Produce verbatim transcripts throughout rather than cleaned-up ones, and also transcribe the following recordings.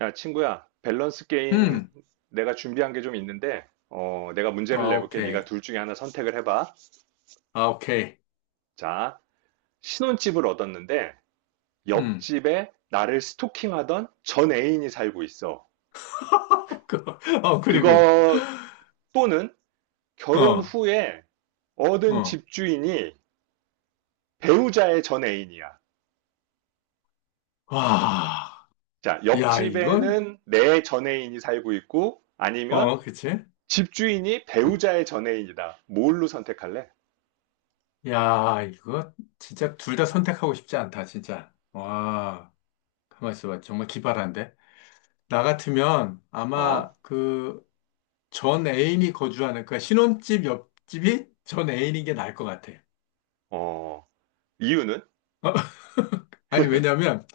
야, 친구야, 밸런스 게임 음, 내가 준비한 게 좀 있는데, 어, 내가 문제를 아, 내볼게. 오케이. 네가 둘 중에 하나 선택을 해봐. 아, 오케이. 자, 신혼집을 얻었는데, 음. 옆집에 나를 스토킹하던 전 애인이 살고 있어. 그- 어, 그리고, 그거 또는 결혼 어, 후에 얻은 어. 집주인이 배우자의 전 애인이야. 와, 자, 야, 이건, 옆집에는 내 전 애인이 살고 있고, 아니면 어, 그치? 집주인이 음. 배우자의 전 애인이다. 뭘로 선택할래? 야, 이거 진짜 둘 다 선택하고 싶지 않다, 진짜. 와, 가만 있어봐. 정말 기발한데? 나 같으면 어? 아마 그 전 애인이 거주하는, 그 신혼집 옆집이 전 애인인 게 나을 것 같아. 어, 이유는? 아니, 왜냐면,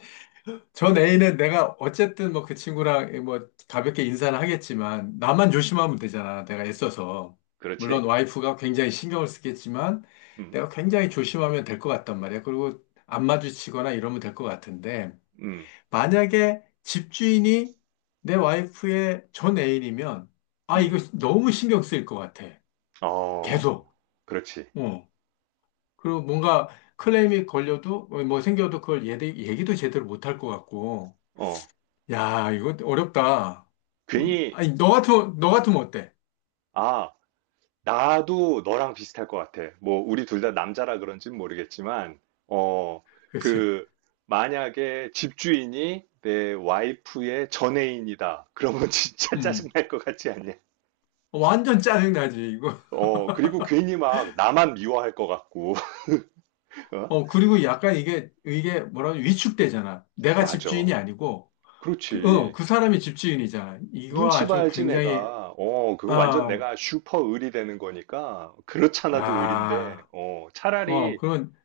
전 애인은 내가 어쨌든 뭐 그 친구랑 뭐 가볍게 인사는 하겠지만 나만 조심하면 되잖아. 내가 애써서. 물론 그렇지? 와이프가 굉장히 신경을 쓰겠지만 음, 내가 굉장히 조심하면 될 것 같단 말이야. 그리고 안 마주치거나 이러면 될 것 같은데 음, 만약에 집주인이 내 와이프의 전 애인이면 아, 이거 음. 너무 신경 쓰일 것 같아. 어, 계속. 그렇지. 어. 그리고 뭔가 클레임이 걸려도 어, 뭐 생겨도 그걸 얘기, 얘기도 제대로 못 할 것 같고 어, 야, 이거 어렵다. 괜히, 아니, 너 같으면, 너 같으면 어때? 아, 나도 너랑 비슷할 것 같아. 뭐, 우리 둘 다 남자라 그런지는 모르겠지만, 어, 그렇지. 그, 만약에 집주인이 내 와이프의 전애인이다. 그러면 진짜 음. 짜증날 것 같지 않냐? 어, 완전 짜증나지, 이거. 어, 그리고 괜히 막 나만 미워할 것 같고, 어? 어, 그리고 약간 이게, 이게 뭐라 고 위축되잖아. 내가 집주인이 맞아. 아니고, 그- 어, 그렇지. 그 사람이 집주인이잖아. 이거 눈치 아주 봐야지 굉장히, 내가. 어, 그거 완전 아, 내가 슈퍼 을이 되는 거니까. 그렇잖아도 을인데. 야, 어, 어, 차라리 그런,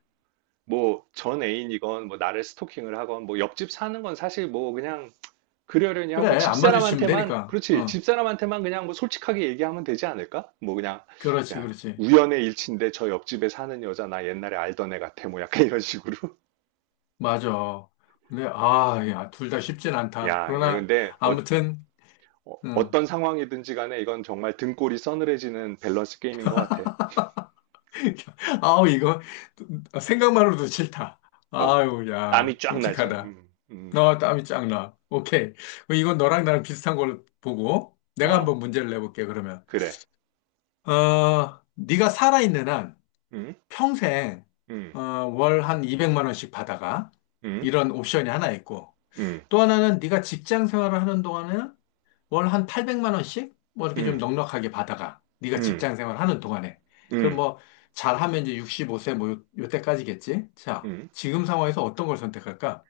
뭐 전 애인이건 뭐 나를 스토킹을 하건 뭐 옆집 사는 건 사실 뭐 그냥 그러려니 그래, 하고 안 마주치면 집사람한테만 되니까. 그렇지. 어, 집사람한테만 그냥 뭐 솔직하게 얘기하면 되지 않을까? 뭐 그냥 그렇지, 야, 그렇지. 우연의 일치인데 저 옆집에 사는 여자 나 옛날에 알던 애 같아. 뭐 약간 이런 식으로. 맞아. 근데, 아, 야, 둘 다 쉽진 않다. 야, 그러나, 근데 어, 아무튼, 어- 음. 어떤 상황이든지 간에 이건 정말 등골이 서늘해지는 밸런스 게임인 것 같아. 아우, 이거, 생각만으로도 싫다. 어, 아유, 야, 땀이 쫙 나지? 끔찍하다. 음, 음, 너 땀이 쫙 나. 오케이. 그럼 이건 너랑 나랑 비슷한 걸 보고, 내가 아, 한번 문제를 내볼게, 그러면. 그래. 어, 네가 살아있는 한 음, 평생, 음, 어, 월 한 이백만 원씩 받아가. 음, 이런 옵션이 하나 있고, 음, 또 하나는 네가 직장 생활을 하는 동안에는 월 한 팔백만 원씩 뭐 이렇게 좀 음, 넉넉하게 받아가. 네가 음, 직장 생활 하는 동안에. 그럼 음, 뭐 잘하면 이제 육십오 세 뭐 요, 요때까지겠지? 자, 음. 지금 상황에서 어떤 걸 선택할까?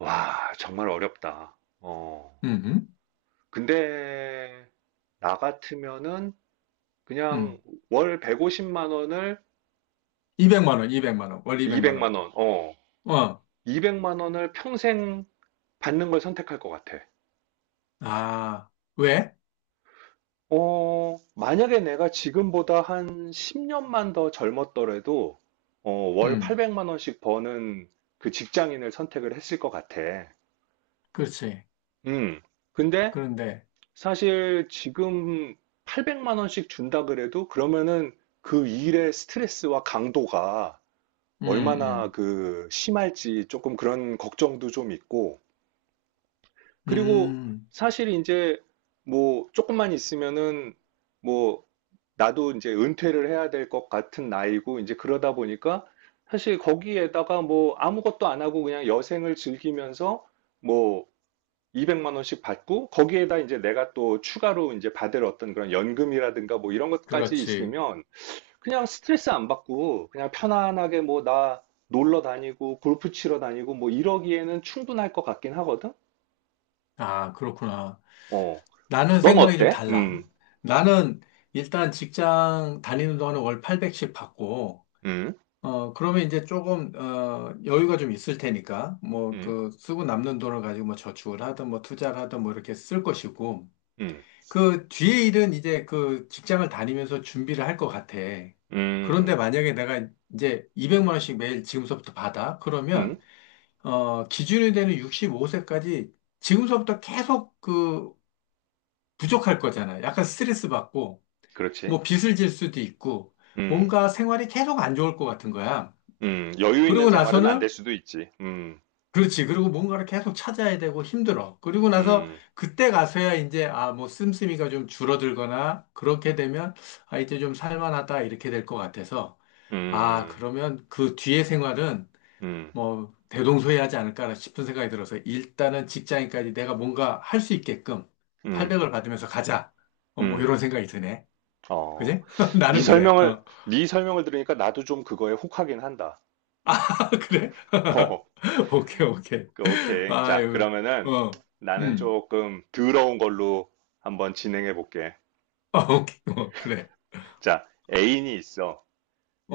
와, 정말 어렵다. 어, 음. 근데, 나 같으면은, 음. 그냥 월 백오십만 원을 이백만 원, 이백만 원. 월 이백만 원. 이백만 원, 어, 어. 이백만 원을 평생 받는 걸 선택할 것 같아. 아, 왜? 어, 만약에 내가 지금보다 한 십 년만 더 젊었더라도, 어, 월 음. 팔백만 원씩 버는 그 직장인을 선택을 했을 것 같아. 그렇지. 음. 근데 그런데 사실 지금 팔백만 원씩 준다 그래도 그러면은 그 일의 스트레스와 강도가 음, 얼마나 음. 그 심할지 조금 그런 걱정도 좀 있고. 그리고 음. 사실 이제 뭐 조금만 있으면은 뭐 나도 이제 은퇴를 해야 될 것 같은 나이고, 이제 그러다 보니까 사실 거기에다가 뭐 아무것도 안 하고 그냥 여생을 즐기면서 뭐 이백만 원씩 받고, 거기에다 이제 내가 또 추가로 이제 받을 어떤 그런 연금이라든가 뭐 이런 것까지 그렇지. 있으면 그냥 스트레스 안 받고, 그냥 편안하게 뭐 나 놀러 다니고, 골프 치러 다니고 뭐 이러기에는 충분할 것 같긴 하거든? 아, 그렇구나. 어. 나는 넌 생각이 좀 어때? 달라. 음, 나는 일단 직장 다니는 동안에 월 팔백씩 받고 음, 어, 그러면 이제 조금, 어, 여유가 좀 있을 테니까, 뭐, 음, 그, 쓰고 남는 돈을 가지고 뭐 저축을 하든 뭐 투자를 하든 뭐 이렇게 쓸 것이고, 음, 그 뒤에 일은 이제 그 직장을 다니면서 준비를 할 것 같아. 그런데 음, 만약에 내가 이제 이백만 원씩 매일 지금서부터 받아? 음, 그러면, 어, 기준이 되는 육십오 세까지 지금서부터 계속 그 부족할 거잖아. 약간 스트레스 받고, 그렇지. 뭐 빚을 질 수도 있고, 음. 뭔가 생활이 계속 안 좋을 것 같은 거야. 음, 여유 그러고 있는 생활은 안 나서는 될 수도 있지. 음, 그렇지. 그리고 뭔가를 계속 찾아야 되고 힘들어. 그리고 나서 음, 그때 가서야 이제, 아, 뭐, 씀씀이가 좀 줄어들거나, 그렇게 되면, 아, 이제 좀 살만하다, 이렇게 될 것 같아서, 아, 음, 그러면 그 뒤의 생활은 음, 뭐, 대동소이하지 않을까 싶은 생각이 들어서, 일단은 직장인까지 내가 뭔가 할 수 있게끔 음, 팔백을 받으면서 가자. 어, 뭐, 음. 이런 생각이 드네. 어, 그지? 네 나는 그래. 설명을 어. 네 설명을 들으니까 나도 좀 그거에 혹하긴 한다. 아, 그래? 어, 오케이, 오케이. 그, 오케이. 자, 아유, 그러면은 어. 나는 음. 조금 더러운 걸로 한번 진행해 볼게. 아, 오케이. 어, 그래. 자, 애인이 있어.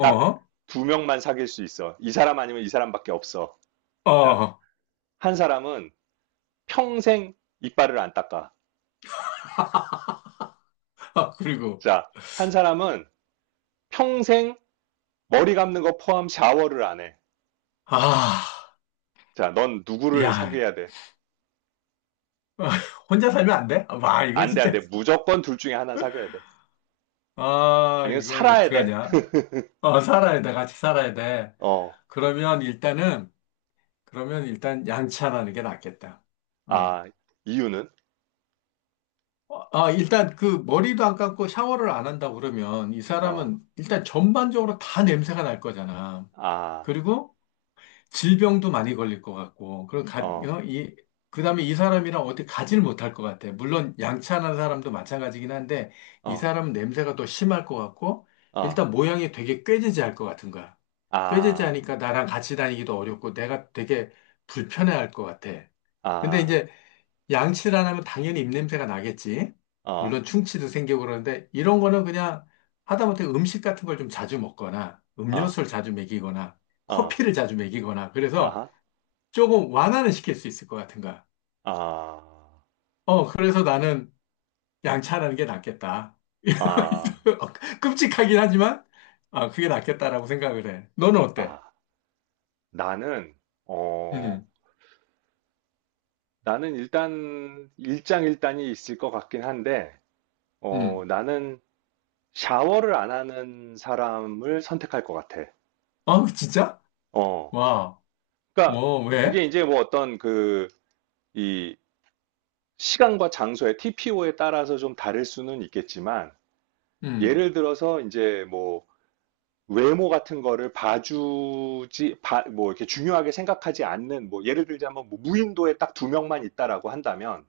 딱 두 명만 사귈 수 있어. 이 사람 아니면 이 사람밖에 없어. 어. 자, 어. 한 사람은 평생 이빨을 안 닦아. 아, 그리고. 자, 한 사람은 평생 머리 감는 거 포함 샤워를 안 해. 아, 자, 넌 누구를 야. 사귀어야 돼? 아, 혼자 살면 안 돼? 아, 와, 이거 안 돼, 안 진짜. 돼. 무조건 둘 중에 하나 사귀어야 돼. 아, 아니면 이걸 살아야 돼. 어떡하냐? 어, 살아야 돼. 같이 살아야 돼. 어, 그러면 일단은, 그러면 일단 양치하는 게 낫겠다. 아, 어. 이유는? 아, 일단 그 머리도 안 감고 샤워를 안 한다고 그러면 이 어, 사람은 일단 전반적으로 다 냄새가 날 거잖아. 아, 그리고 질병도 많이 걸릴 것 같고, 그리고 가, 어, 음, 어, 이, 그 다음에 이 사람이랑 어떻게 가지를 못할 것 같아. 물론 양치하는 사람도 마찬가지긴 한데, 이 어, 사람은 냄새가 더 심할 것 같고, 어, 일단 모양이 되게 꾀지지할 것 같은 거야. 아, 꾀지지하니까 나랑 같이 다니기도 어렵고, 내가 되게 불편해할 것 같아. 근데 아, 이제 양치를 안 하면 당연히 입냄새가 나겠지. 어, 물론 충치도 생기고 그러는데 이런 거는 그냥 하다못해 음식 같은 걸 좀 자주 먹거나 어, 음료수를 자주 먹이거나 어, 커피를 자주 먹이거나 그래서 아하, 조금 완화는 시킬 수 있을 것 같은 거야. 아, 어, 그래서 나는 양치하는 게 낫겠다. 아, 어, 끔찍하긴 하지만 아, 그게 낫겠다라고 생각을 해. 너는 어때? 아. 나는, 어, 음, 나는 일단 일장일단이 있을 것 같긴 한데, 어, 음. 나는 샤워를 안 하는 사람을 선택할 것 같아. 아, 진짜? 어. 와, 그러니까 어, 왜? 그게 이제 뭐 어떤 그 이 시간과 장소의 티피오에 따라서 좀 다를 수는 있겠지만 음. 예를 들어서 이제 뭐 외모 같은 거를 봐주지 봐- 뭐 이렇게 중요하게 생각하지 않는 뭐 예를 들자면 뭐 무인도에 딱 두 명만 있다라고 한다면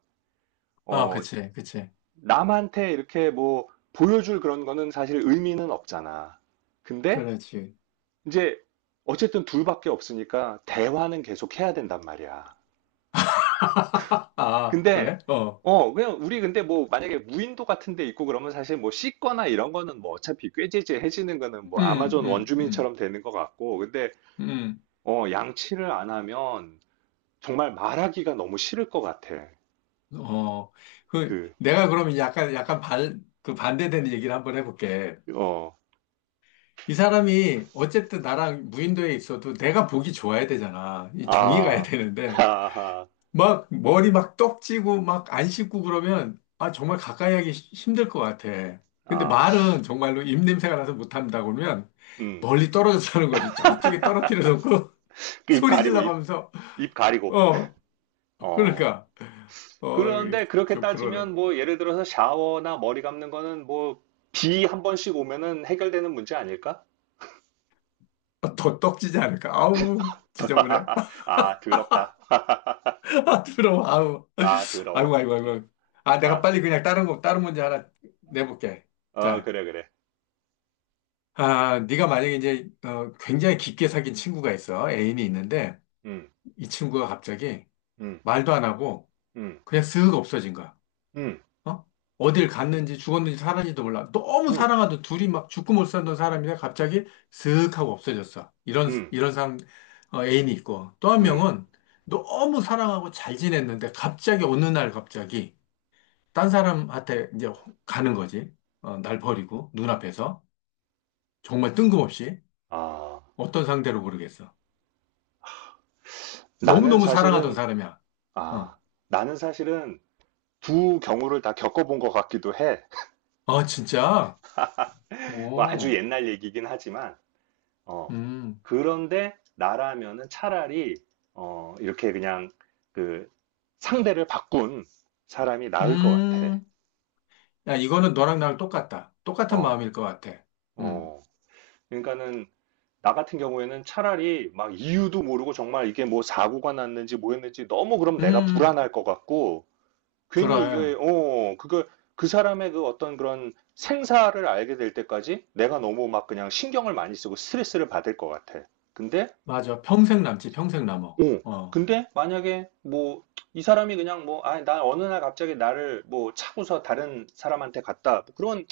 아, 어 그치, 그치. 남한테 이렇게 뭐 보여줄 그런 거는 사실 의미는 없잖아. 근데 그렇지. 이제 어쨌든 둘밖에 없으니까 대화는 계속 해야 된단 말이야. 아, 근데 그래? 어. 어 그냥 우리 근데 뭐 만약에 무인도 같은 데 있고 그러면 사실 뭐 씻거나 이런 거는 뭐 어차피 꾀지지해지는 거는 뭐 음, 아마존 음, 음, 원주민처럼 되는 것 같고 근데 음. 어 양치를 안 하면 정말 말하기가 너무 싫을 것 같아. 어. 그, 그 내가 그러면 약간, 약간 발, 그 반대되는 얘기를 한번 해볼게. 어 이 사람이 어쨌든 나랑 무인도에 있어도 내가 보기 좋아야 되잖아. 이 정이 가야 아, 되는데. 하하, 막, 머리 막 떡지고 막 안 씻고 그러면, 아, 정말 가까이 하기 시- 힘들 것 같아. 근데 아, 말은 정말로 입냄새가 나서 못한다 그러면 음, 멀리 떨어져 서 하는 거지. 저쪽에 떨어뜨려 놓고 입 소리 가리고 입, 질러가면서, 입 가리고 어. 어. 그러니까 어, 그런데 그렇게 좀 그러네. 따지면 뭐 예를 들어서 샤워나 머리 감는 거는 뭐 비 한 번씩 오면은 해결되는 문제 아닐까? 아, 더 떡지지 않을까? 아우, 지저분해. 아, 더럽다. 부러워, 아우. 아, 아이고, 더러워. 아이고, 음, 아이고. 아, 내가 아, 빨리 그냥 다른 거, 다른 문제 하나 내볼게. 어, 자, 그래, 그래. 아, 네가 만약에 이제 어, 굉장히 깊게 사귄 친구가 있어. 애인이 있는데 음, 이 친구가 갑자기 음, 말도 안 하고 음, 그냥 쓱 없어진 거야. 음, 어? 어딜 갔는지 죽었는지 살았는지도 몰라. 너무 음, 사랑하던 둘이 막 죽고 못 살던 사람이 갑자기 슥 하고 없어졌어. 이런, 음, 이런 상, 어, 애인이 있고. 또 한 음. 명은 너무 사랑하고 잘 지냈는데 갑자기 어느 날 갑자기 딴 사람한테 이제 가는 거지. 어, 날 버리고 눈앞에서. 정말 뜬금없이 아, 어떤 상대로 모르겠어. 나는 너무너무 사랑하던 사실은, 사람이야. 어. 아, 나는 사실은 두 경우를 다 겪어본 것 같기도 해. 아, 진짜? 뭐 아주 오, 옛날 얘기긴 하지만. 어. 음, 그런데 나라면은 차라리 어, 이렇게 그냥 그 상대를 바꾼 사람이 나을 것 같아. 음. 야, 이거는 너랑 나랑 똑같다. 똑같은 어, 마음일 것 같아. 음, 어. 그러니까는 나 같은 경우에는 차라리 막 이유도 모르고 정말 이게 뭐 사고가 났는지 뭐였는지 너무 그럼 내가 음, 불안할 것 같고 괜히 이게 그래. 어, 그거 그 사람의 그 어떤 그런 생사를 알게 될 때까지 내가 너무 막 그냥 신경을 많이 쓰고 스트레스를 받을 것 같아. 근데 맞아. 평생 남지, 평생 남어. 어. 어, 근데 만약에 뭐 이 사람이 그냥 뭐 아, 나 어느 날 갑자기 나를 뭐 차고서 다른 사람한테 갔다. 뭐 그런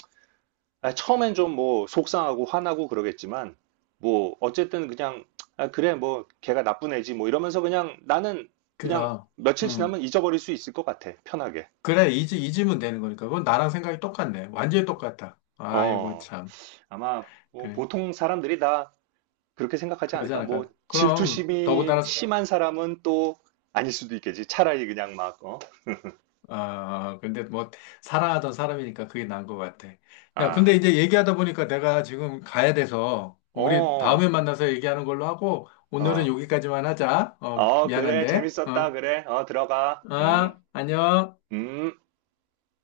아, 처음엔 좀 뭐 속상하고 화나고 그러겠지만 뭐 어쨌든 그냥 아, 그래 뭐 걔가 나쁜 애지 뭐 이러면서 그냥 나는 그냥 그럼. 며칠 음, 지나면 잊어버릴 수 있을 것 같아. 편하게. 그래, 잊, 잊으면 되는 거니까. 그건 나랑 생각이 똑같네. 완전히 똑같다. 아이고, 어. 참. 아마 뭐 그래. 보통 사람들이 다 그렇게 생각하지 그러지 않을까? 뭐 않을까? 그럼, 질투심이 더군다나, 심한 사람은 또 아닐 수도 있겠지. 차라리 그냥 막 어. 아, 근데 뭐, 사랑하던 사람이니까 그게 난 것 같아. 야, 근데 아. 이제 얘기하다 보니까 내가 지금 가야 돼서, 우리 어. 다음에 만나서 얘기하는 걸로 하고, 오늘은 어, 여기까지만 하자. 어, 어, 그래, 미안한데. 재밌었다, 어. 그래, 어, 들어가, 음, 아, 안녕. 음.